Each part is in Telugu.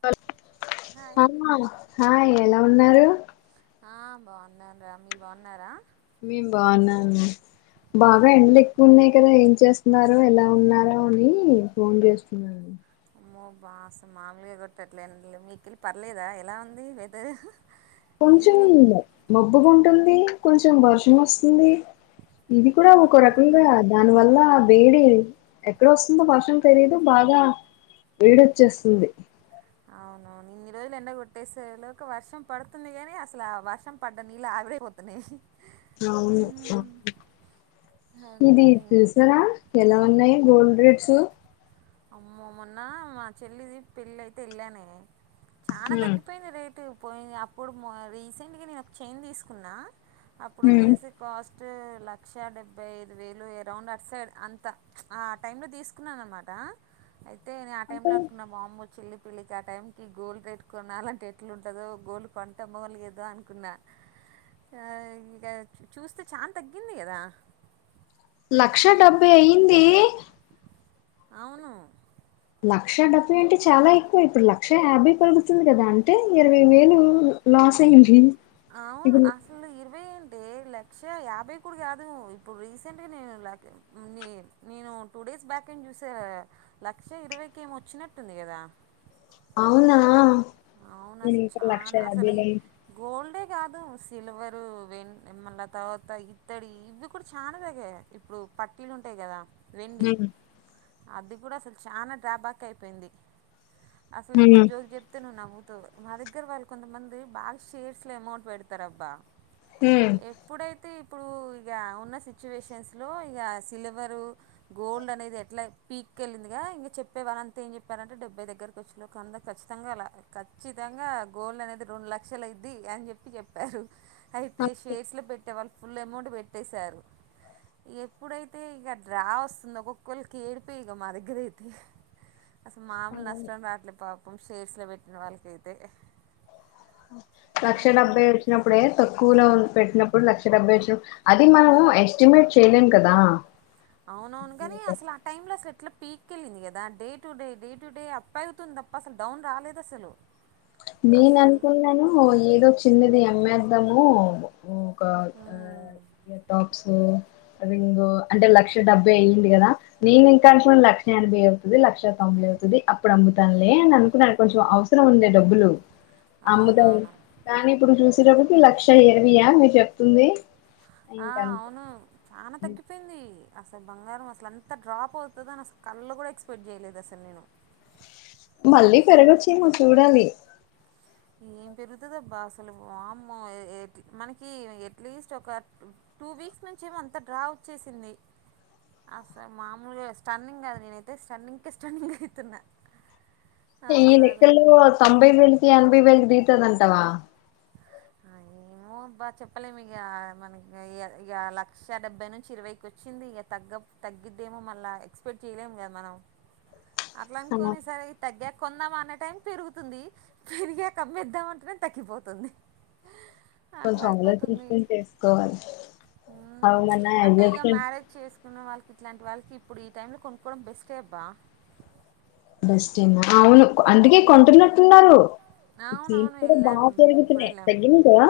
కాల్ హాయ్ అవునా హాయ్ ఎలా ఉన్నారు ఆ బాగున్నం రా మీరు బాగున్నారా మేం బాగున్నామ్ మే బాగా ఎండలు ఎక్కువ ఉన్నాయి కదా, ఏం చేస్తున్నారో, ఎలా ఉన్నారో అని ఫోన్ చేస్తున్నా. మ్మో బా అస్స మా మాములుగా కొట్టట్లే, మీకెళ్ళి పర్లేదా ఎలా ఉంది వెదర్. కొంచెం ఈవినింగ్ మబ్బు గుంటుంది కొంచెం వర్షం వస్తుంది ఇది కూడా ఒక మ్మ్. రకంగా దానివల్ల వేడి ఎక్కడ వస్తుందో వర్షం తేలిదు, బాగా వేడిచ్చేస్తుంది. అవునవున్ ఇన్ని రోజులు ఎండగొట్టేసేలో ఒక వర్షం పడుతుంది గానీ, అసలు ఆ వర్షం పడ్డ నీళ్ ఆవిరైపోతున్నాయి. మ్మ్. ఇది ఓకే తెల్సారా ఎలా ఉన్నాయి గోల్డ్ రేట్స్ అమ్మ మొన్న మా చెల్లిది పెళ్లి అయితే వెళ్ళానే చాల తగ్గిపోయింది రేటు పోయింది అప్పుడు రీసెంట్గా నేను ఒక చైన్ తీసుకున్నాను అప్పుడు వచ్చేసి కాస్ ఫస్ట్ లక్ష డెబ్బై ఐదు వేలు అరౌండ్ అటు సైడ్ అంతా ఆ టైంలో తీసుకున్నాను అనమాట అే ఆ టైంలో అంటే లో అనుకున్నా వామ్మో చిల్లి పిల్లికి ఆ టైంకి గోల్ పెట్టుకున్న అలాంటి ఎట్లు ఉంటుందో గోలు కొంటామో లే ఏదో అనుకున్నా ఇక చూస్తే చా తగ్గింది కదా లక్ష డెబ్బై అయింది అవును లక్ష డబ్బై అంటే చాలా ఎక్కువ ఇప్పుడు లక్ష యాభై పలుగుతుంది కదా అంటే ఇరవై వేలు లాస్ అయింది అవును ఇప్పుడు అసలు ఇరవై అంటే లక్ష యాభై కూడా కాదు ఇప్పుడు రీసెంట్గా నేను ల న నేను టూ డేస్ బ్యాక్ ఏం చూసే లక్ష ఇరవైకి ఏమి వచ్చినట్టుంది కదా అవునా అవును నేను అసలు ఇంకా లక్ష చానా అసలు యాభైలే గోల్డే కాదు సిల్వర్ వెం మళ తర్వాత ఇత్తడి ఇవి కూడా చాలా తగా ఇప్పుడు పట్టీలు ఉంటాయి కదా వెండి హ్మ్ అది కూడా అసలు చానా డ్రాబ్యాక్ అయిపోయింది అసలు ఇంకో హ్మ్ జోక్ జె నువ్వు నవ్వుతావు మా దగ్గర వాళ్ళు కొంతమంది బాగా షేర్స్ లో అమౌంట్ పెడతార అబ్బా హ్మ్. ఎప్పుడై అయితే ఇప్పుడు ఇక ఉన్న సిచ్యువేషన్స్ లో ఇక సిల్వరు గోల్డ్ అనేది ఎట్లా పీక్ వెళ్ళింది ఇంక చెప్పే వాళ్ళంతా ఏం చెప్పారంటే డెబ్బై దగ్గరకి వచ్చాక అందరు ఖచ్చిత అర్ధం కాలాఖచ్చితంగా గోల్డ్ అనేది రెండు లక్షల అయిద్ది అని చెప్పి చెప్పారు అయితే ఓకే. షేర్స్ లో పెట్టే వాళ్ళు ఫుల్ అమౌంట్ పెట్టేశారుక ఎప్పుడైతే ఇక డ్రా వస్తుంది ఒక్కొక్కళ్ళకి ఏడుపే ఇక మా దగ్గర అయితే అసలు మామూలు అవును. నష్టం రాట్లేదు [inaudible] షేర్స్లో పెటిన వాళ్కయితే లక్ష డెబ్బై వచ్చినప్పుడే తక్కువలో ఉం పెట్టినప్పుడు లక్ష డెబ్బై వచ్చిన అది మనము ఎస్టిమేట్ చేయలేం కదా అవునవును గాని అసలు ఆ టైమ్ లో అసలు ఎట్లా పీక్ అక్కకిళ్ళింది కదా day to day day to day up అవుతుంది తప్ప అసలు డౌన్ రాలేదు అసలు నేను అసలు అనుకున్నాను ఏదో చిన్నది అమ్మే ద్దము ఒక మ్మ్. టాప్ సో అది ఇంకో అంటే లక్ష డబ్బై అయ్యింది కదా నేను ఇంకొంచం లక్ష ఎనభై అవుతుంది లక్ష తొంభై అవుతుంది అప్పుడు అమ్ముతానులే అని అనుకున్నా కొంచెం అవసరం ఉంది డబ్బులు అమ్ముతాం అవునవును కానీ ఇప్పుడు చూసి చిర ఒకటి లక్ష ఇరవయా మీరు చెప్తుంది ఆ ఇంకంతే అవును చానా తగ్గిపోయింది అసలు బంగారం అసలు అంత డ్రాప్ అవుతుంద అని అసలు కళ్ళ కూడా ఎక్స్పెక్ట్ చేయలేదు అసలు నేను మళ్ళీ అసలు పెరగొచ్చేమో చూడాలి. ఏం పెరుగుతదబ్బా అసలు వామ్మో మనకి అట్లీస్ట్ ఒక టూ వీక్స్ నుంచి ఏమో అంతా డ్రా వచ్చేసింది. అసలు మామూలుగా స్టన్నింగ్ గద్ నేనైతే స్టన్నింగ్ అయితున్న. ఈ లెక్కల్లో తొంభై వేలుకి ఎనభై వేలు పెరిగితదంటవా ఏమో అబ్బా చెప్పలేం ఇగ మన ఇగ లక్ష డెబ్బై నుంచి ఇరవైకి వచ్చింది ఇగ తగ్గ తగ్గిద్దేమో మళ్ళ ఎక్స్పెక్ట్ చేయలేము కదా మనం అట్ల అనుకొని సరే తగ్గ కొందాం మనే టైం పెరుగుతుంది. పెరిగాక అమ్మేద్దాం అంటేనే తగ్గిపోతుంది. అట్లా కొంచెం అయిపోతుంది ఆలోచించుకొని చేసుకోవాలి అవునన్నా అంటే ఇగ ఎగ్జాక్ట్ మ్యారేజ్ చేసుకునే వాళ్ళకి ఇట్లాంటి వాళ్ళకి ఇప్పుడు ఈ టైంలో కొనుక్కోవడం బెస్టే అబ్బా అవును అందుకే కొంటున్నట్టున్నారు. అవునవును వెళ్ళాం బాగా మేము కూడా పెరుతున్నయి వెళ్ళాం తగ్గినంటయ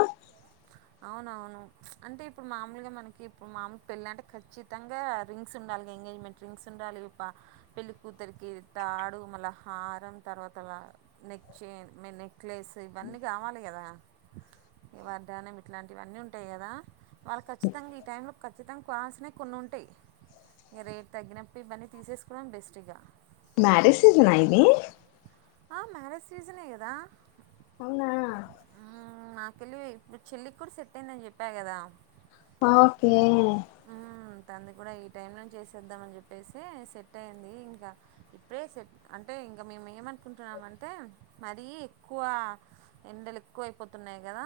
అవునవును అంటే ఇప్పుడు మామూల్గా మనకి ఇప్పుడు మామూలు పెళ్ళి అంటే ఖచ్చితంగా రింగ్స్ ఉండాలి ఎంగేజ్మెంట్ రింగ్స్ ఉండాలి పెళ్ళి కూతురికి తాడు మళ్ళ హారం తర్వాత నెక్ చేన్ మ నెక్లెస్ ఇవన్నీ కావాలి కదా ఇవన్న దానం ఇట్లాంటివన్నీ ఉంటాయి కదా వాళ్ళు ఖచ్చితంగా ఈ టైంలో ఖచ్చితంగా కొనాల్సినవి కొన్ని ఉంటాయి ఇంక రేట్ తగ్గినప్పుడు ఇవన్నీ తీసేసుకోవడం బెస్ట్గా ఇగ మ్యారేజ్ సీజనా ఇది ఆ మ్యారేజ్ సీజనే కదా అవునా నా పెళ్లి ఇప్పుడు చెల్లికి కూడా సెట్ అయిందని చెప్పా కదా ఓకే తనదే కూడా ఈ టైంలో చేసేద్దాం అని చెప్పేసి సెట్ అయ్యింది ఇంకా ఇప్పుడే సెట్ అంటే ఇంకా మేము ఏమనుకుంటున్నామంటే మరీ ఎక్కువ ఎండలు ఎక్కువ అయిపోతున్నాయి కదా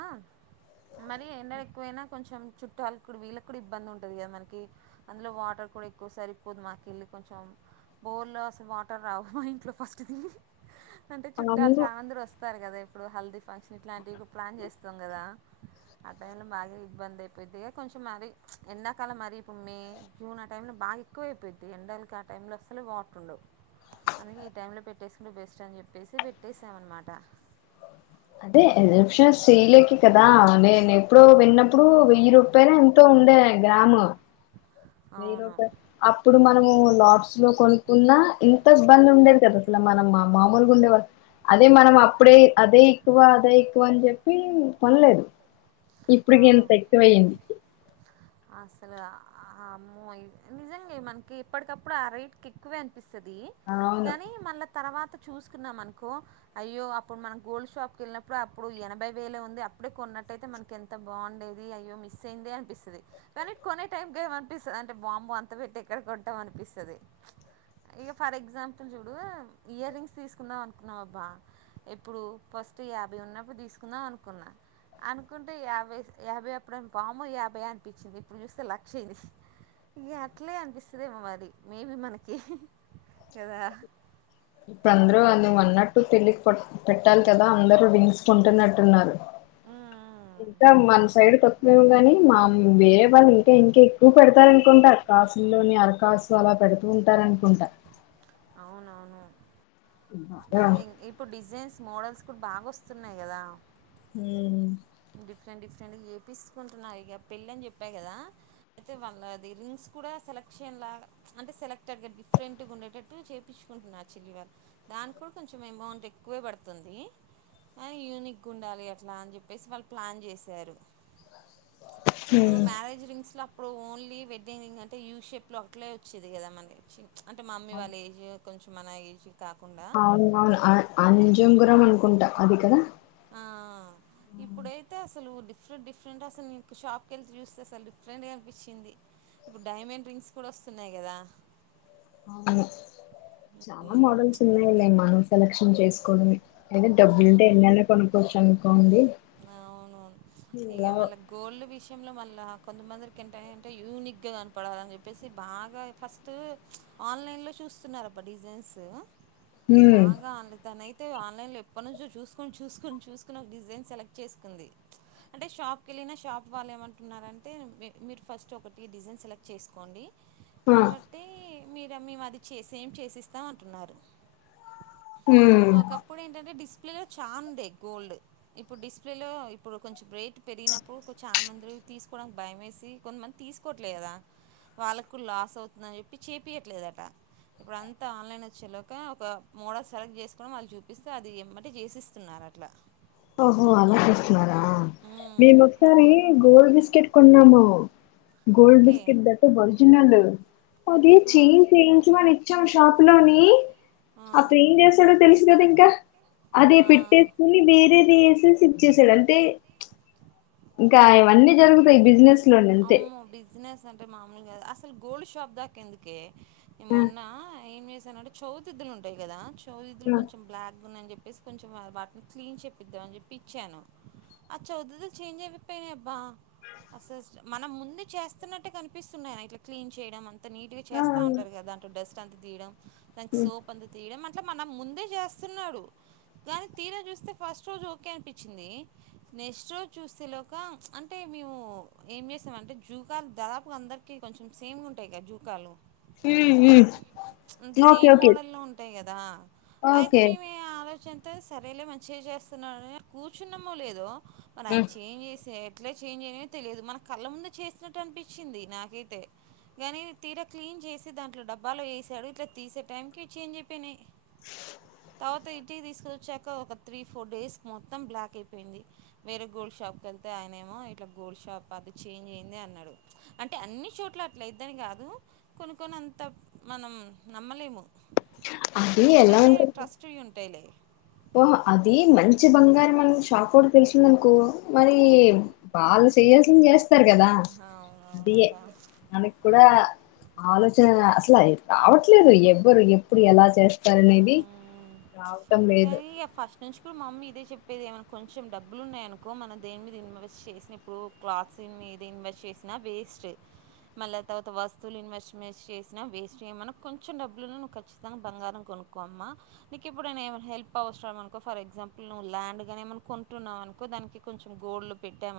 మరీ ఎండలు ఎక్కువైనా కొంచెం చుట్టకు వీళ్ళకు కూడా ఇబ్బంది ఉం ఉంటంది కదా మనకి అందులో వాటర్ కూడా ఎక్కువ సరిపోదు మా కెళ్ళి కొంచెం బోర్లో అసలు వాటర్ రావు మా ఇంట్లో ఫస్ట్ తి అంటే చుట్టాలు చాలా మంది వస్తారు కదా ఇప్పుడు హల్దీ ఫంక్షన్ ఇట్లాంటివి ప్లాన్ చేస్తాం కదా ఆ టైంలో బాగా ఇబ్బంది అయిపోంది కొంచెం మరి ఎండాకాలం మరి ఇప్పుడు మే జూన్ ఆ టైంలో బాగా ఎక్కువ అయిపోద్ది ఎండకి ఆ టైంలో అస్సలే వాటర్ ఉండవ్ అందుకే ఈ టైంలో పెట్టేసుకుంటే బెస్ట్ అని చెప్పేసి పెట్టేసామన్నమాట. అదే ఎజప్షన్స్ చేయలేకే కదా నేను ఎప్పుడో విన్నప్పుడు వెయ్యి రూపాయలు ఎంతో ఉండే గ్రామ్ వెయ్యి అవును రూపాయ అప్పుడు మనం లాట్స్ లో కొనుకున్నా ఇంత ఇబ్బంది ఉండేది కాదు అసలు మనం మా మామూలుగా ఉండేవాళ్ళ అదే మనం అప్పుడే అదే ఎక్కువ అదే ఎక్కువ అని చెప్పి కొనలేదు ఇప్పుడుకి ఇంత ఎక్కువైంది. అసల్ అమ్మో నిజంగా మనకి ఎప్పటికప్పుడు ఆ రేట్కి ఎక్కువే అం పిస్తది అవును గానీ మళ్ళా తర్వాత చూసుకున్నామనుకో అయ్యో అప్పుడు మనం గోల్డ్ షాప్కెళ్ళినప్పుడు అప్పుడు ఎనభై వేలే ఉంది అప్పుడే కొన్నట్టయితే మనకి ఎంత బాగుండేది అయ్యో మిస్ అయిందే అనిపిస్తది. కానీ కొనే టైంకి ఏమ అనిపిస్తది అంటే వామ్మో అంత పెట్టి ఎక్కడ కొంటామనిపిస్తుది. ఇగ ఫర్ ఎగ్జాంపుల్ చూడు ఇయర్ రింగ్స్ తీసుకుందాం అనుకున్నాం అబ్బా ఎప్పుడు ఫస్ట్ యాభై ఉన్నప్పుడు తీసుకుందాం అనుకున్నా అనుకుం యాభై యాభై అప్పుడు వామ్మో యాభై అనిపించింది. ఇప్పుడు చూస్తే లక్ష అయింది. ఇక అట్లే అనిపిస్తుందేమో మరి మేబీ మనకి కదా ఇప్పుడ్ అందరూ అన్ని అన్నట్టు పెళ్లి పెట్టాలి కదా అందరూ రింగ్స్ కోన్టున్నట్టున్నారు. మ్మ్. ఇంకా మన సైడ్ కొత్ మేము కాని మా వేరే వాళ్ళు ఇంకా ఇంకా ఎక్కువ పెడతారనుకుంటా కాసులోని అరకాసు అలా పెడుతూ ఉంటారు అనుకుంటా అవునవును బాగా ఇప్పుడు డిజైన్స్ మోడల్స్ కూడా బాగా వస్తున్నాయి కదా హ్మ్ డిఫరెంట్ డిఫరెంట్గా చేయించుకుంటున్నారు. ఇగ పెళ్ళని చెప్ప కదా అయితే వాళ్ళది రింగ్స్ గూడ సెలెక్షన్ లాగా అంటే సెలెక్టెడ్ డిఫ్రెంట్ గుండెటట్టు చేపించుకుంటున్నారు చెల్లి వాల్ దానిక్ కూడా కొంచం అమౌంట్ ఎక్కువే పడుతుంది. కానీ యునిక్ ఉండాలి అట్ల అని చే చెప్పేసి వాళ్ ప్లాన్ చేసారు. ఇప్పు ను మరేజ్ రింగ్స్లా ఇప్పుడు ఓన్లీ వెడ్డింగ్ ఇకంటే యూ షేప్లో అట్లే వచ్చేది కదా మన అంటే మామ్మీ వాళ్ళ ఏజ్ కొంచెం చి మనయజ అవును అవును అనజం గురం అంట కుంట అది కదా ఆ ఇప్పుడైతే అసలుఊ డిఫరెంట్ డిఫరెంట్ అసలు మీకు షాప్కి వెళ్తే చూస్తే అసలు డిఫరెంట్గా అనిపించింది ఇప్పుడు డైమండ్ రింగ్స్ కూడా వస్తున్నాయి కదా అవును చాలా మోడల్స్ ఉన్నాయిలే మనం సెలెక్షన్ చేసుకోవడమే అ డబ్బలి ఎ కొనుకోచ్చనుకోంది అవునవును ఇక మళ్ళ గోల్ విష విషయంలో మళ్ళీ కొంతమందికింటంట యూనిక్గా కనపడాలిని చెప్పేసి బాగా ఫస్ట్ ఆన్లైన్లో చూస్తున్నారుబ డిజైన్స్ హ్మ్ బగా అలిత నైట్ అయితే ఆన్లైన్ లో ఎప్పటి నుంచో చూసుకొని చూసుకొని చూసుకుని ఒక డిజైన్ సెలెక్ట్ చేసుకుంది అంటే షాప్కి వెళ్ళిన షాప్ వాళ్ళు ఏమంటున్నారుారంటే మీరు ఫస్ట్ ఒకటి డిజైన్ సెలెక్ట్ చేసుకోండి ఆ కాబట్టి మీరు మేము అది చేసే ఏం చేసిస్తాం అంటున్నారు హ్మ్ ఒకప్పుడు ఏంటంటే డిస్ డిస్ప్లేలో చఛా ఉండే గోల్డ్ ఇప్పుడు డిస్ప్లేలో ఇప్పుడు కొంచెం బ్రేట్ పెరిగినప్పుడు చా మందిలు తీసుకోవడానికి భయ వేసి కొంతమంది తీసుకోవట్లేదు కదా వాళ్ళకు లాస్ అవుతుందని చెప్పి చేపయట్లేదుట ఇప్పుడు అంతా ఆన్లైన్ వచ్చేలాక ఒక మోడల్ సెలెక్ట్ చేసు వాళ్ళు చూపిస్తే అది ఏమంటే చేసిస్తున్నారు అట్లా ఓహో అలా చేస్తున్నారా ఉమ్, మేము ఉమ్, ఒకసారి గోల్డ్ బిస్కెట్ కొన్నాము గోల్డ్ ఓకే బిస్కెట్ దాట ఒరిజినల్ అది ఆ, చ చేన్ంచ మ వచ్చాం షాపు లోని ఆ, అప్పుడు ఏం చేశాడో తెలుసు కదా ఇంకా అదే పెట్టే ఆ. స్కని వేరే కేసెస్ ఇచ్చేసి వెళ్తే ఇంకా ఇవన్నీ జరుగుతాయి బిజినెస్ లోని అంతే అమ్మ బిజినెస్ అంటే అే మామూలుగాదదు అసలు గోల్డ్ షాప్ దాకా ఎందుకే ఈ మొన్న ఏం చేశానంటే చవితిద్దులు ఉంటాయి కదా చోలు కొంచం బ్లాక్గా ఉయని చెప్పి చెప్పేసి కొంచెం వాటిని క్లీన్ చెపిద్దాం అని చెప్పి ఇచ్చాను ఆ చదుదు చేంజ్ అయిపోయినాయి అబ్బా అసెస మనం ముందు చేస్తున్నట్టే కనిపిస్తున్నాయి ఇట్లా క్లీన్ చేయడం అ త నీగా చేస్తా ఉంటారు కదాట్ డ్రస్ స్ంత తీడం తనికి సోప్ అంత త తీడం మ అట్లా మన ముందే చేస్తున్నాడు కానీ తీరా చూస్తే ఫస్ట్ రోజు ఓకే అనిపించింది నెక్స్ట్ రోజు చూస్తేలోక అంటే మేము ఏం చేసామ అంటే జూకాలు దాదాపుగా అందరికి కొంచెం సేమ్ ఉంటాయి కదా జూకాలు ఓకే ఓకే దా అయితే ఓకే మేమే ఆలోచన అ సరేలే మంచిగా చేస్తున్నాడుని కూర్చున్నమో లేదు మనంచి ఏం చేసే ఇట్ చంజయి తెలిదు మన కళ్ళ ముందు చేసినట్టు అనిపించింది నాకైతే కానీ తీరా క్లీన్ చేసి దాంట్లో డబ్బాలు వేసాడు ఇట్లా తీసే టైంకి ఇ చేం అయిపోయినాయి తర్వాత ఇటీ తీసుక వచ్చాక ఒక త్రీ ఫోర్ డేస్ మొత్తం బ్లాక్ అయిపోయింది వేరే గోల్డ్ షాకి వెళ్తే ఆయననేమో ఇట్లా గోల్డ్ షాప్ అది చేంజ్ అయింది అన్నాడు అంటే అన్ని చోట్ల అట్లాద్దని కాదు కొను కొని అంత మనం నమ్మలేము కొ అది కొన్ని ఎలా అయితే ఉంటది ట్రస్ట్ ఉంటాయిలే ఓహో అది మంచి బంగారం మనం షాక్ కూడా తెలిసింద అనుకో మరి వాళ్ళు చేయాల్సిిన చేస్త ారు కదా అదయే అవునవునబ్బా అకు కూడాడా ఆలోచన అసలు రావట్లేదు ఎవ్వరు ఎప్పుడు ఎలా చేస్తారనేది హ్మ్ రావటం లేదు కానీ ఇగ ఫస్ట్ నుంచి కూడా మా మమ్మీ ఇదే చెప్పేది ఏమైనా కొంచెం డబ్బులు ఉన్నాయ అనుకో మనం దేని మీద ఇన్వెస్ట్ చేసిన ఇప్పుడు క్లాత్స్ మీద ఇన్వెస్ట్ చేసినా వేస్ట్ మళ్ళీ తర్వాత వస్తువులు ఇన్వెస్ట్మెట్ చేినా వేస్ట్ మనకు కొంచెం డబ్బులున్నా నువ్వు ఖచ్చితంగా బంగారం కొనుక్క అమ్మా నీకు ఇప్పుడు నే ఏమ హెల్ప్ అవసరం అనుకో ఫర్ ఎగ్జాంపుల్ నువ్వు ల్యాండ్ ని ఏమన్నా కొంటున్నావు అనుకో దానికి కొంచెం గోల్డ్ పెట్టామ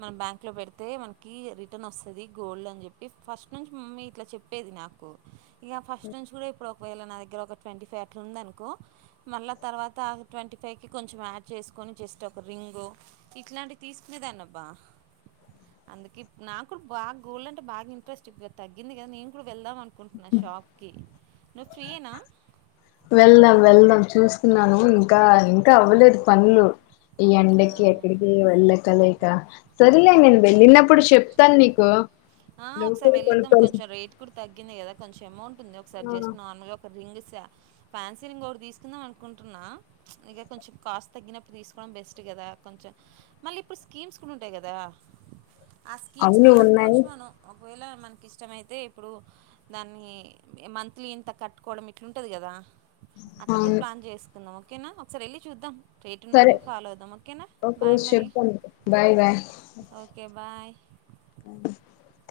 మనం బ్యాంక్ లో పెడితే మనకి రిటర్న్ వస్తుది గోల్డ్ అని చెప్పి ఫస్ట్ నుంచి మమ్మీ ఇట్లా చెప్పేది నాకు ఇక ఫస్ట్ నుంచి కూడా ఇప్పుడు పోయలా నాదకు్ర ఒక ట్వంటీ ఫైవ్ అట్లా ఉందనుకో మళ్ళీ తర్వాత ట్వంటీ ఫైవ్కి కొంచెం యాడ్ చేసుకొని జస్ట్ ఒక రింగు ఇట్లాంటివి తీసుకునేదాన్నబ్బా అందుక నా కూడా బాగా గోల్డ్ అంటే బాగా ఇంట్రెస్ట్ తగ్గింది కదా నేను కూడా వెళ్దాం అనుకుంటున్నా షాప్కి నువ్వు ఫ్రీ అనా వెళ్దాం వెళ్దాం చూసుకున్నాను ఇంకా ఇంకా అవ్వలేదు పనులు ఈ ఎండకి ఆ, ఎక్కడికి వెళ్ళక్క లేక సరిలే నేను బలిన్న ఇప్పుడు చెప్తాను నీకు లో కొల్పల్సి ంది కదా కొంచం అమౌంట్ ఉంది ఒకసారి జెస్ట్ నార్మల్ గా ఒక రింగ్ ఇస్ ఫ్యాన్సీరింగ్ ఒకటి తీసుకుందాం అనుకుంటున్నా ప్చ్ ఇక కొంచెం కాస్ట్ తగ్గినప్పుడు తీసుకోవడం బెస్ట్ కదా కొంచెం మళ్ళీ ఇప్పుడు స్కీమ్స్ కూడా ఉంటాయి కదా ఆ స్కీమ్స్ అవును కూడా ఉన్నాయి కట్టుకోవచ్చు మనం ఒకవేళ మనకి ఇష్టమైతే ఇప్పుడు దాన్ని మంత్లీ ఇంత కట్టుకోవడం ఇట్లుంటంది కదా అట్లా కూడా అవును ప్లాన్ చేసుకుందాం ఓకేనా ఒకసారి వెళ్ళిచూద్దాం ట్రేట్ని సరే బట్టి ఫాలో అవుద్దాం ఓకేనా ఒక బాయ్ రోజు మరి చెప్తాను బాయ్ ఓకే బాయ్ అ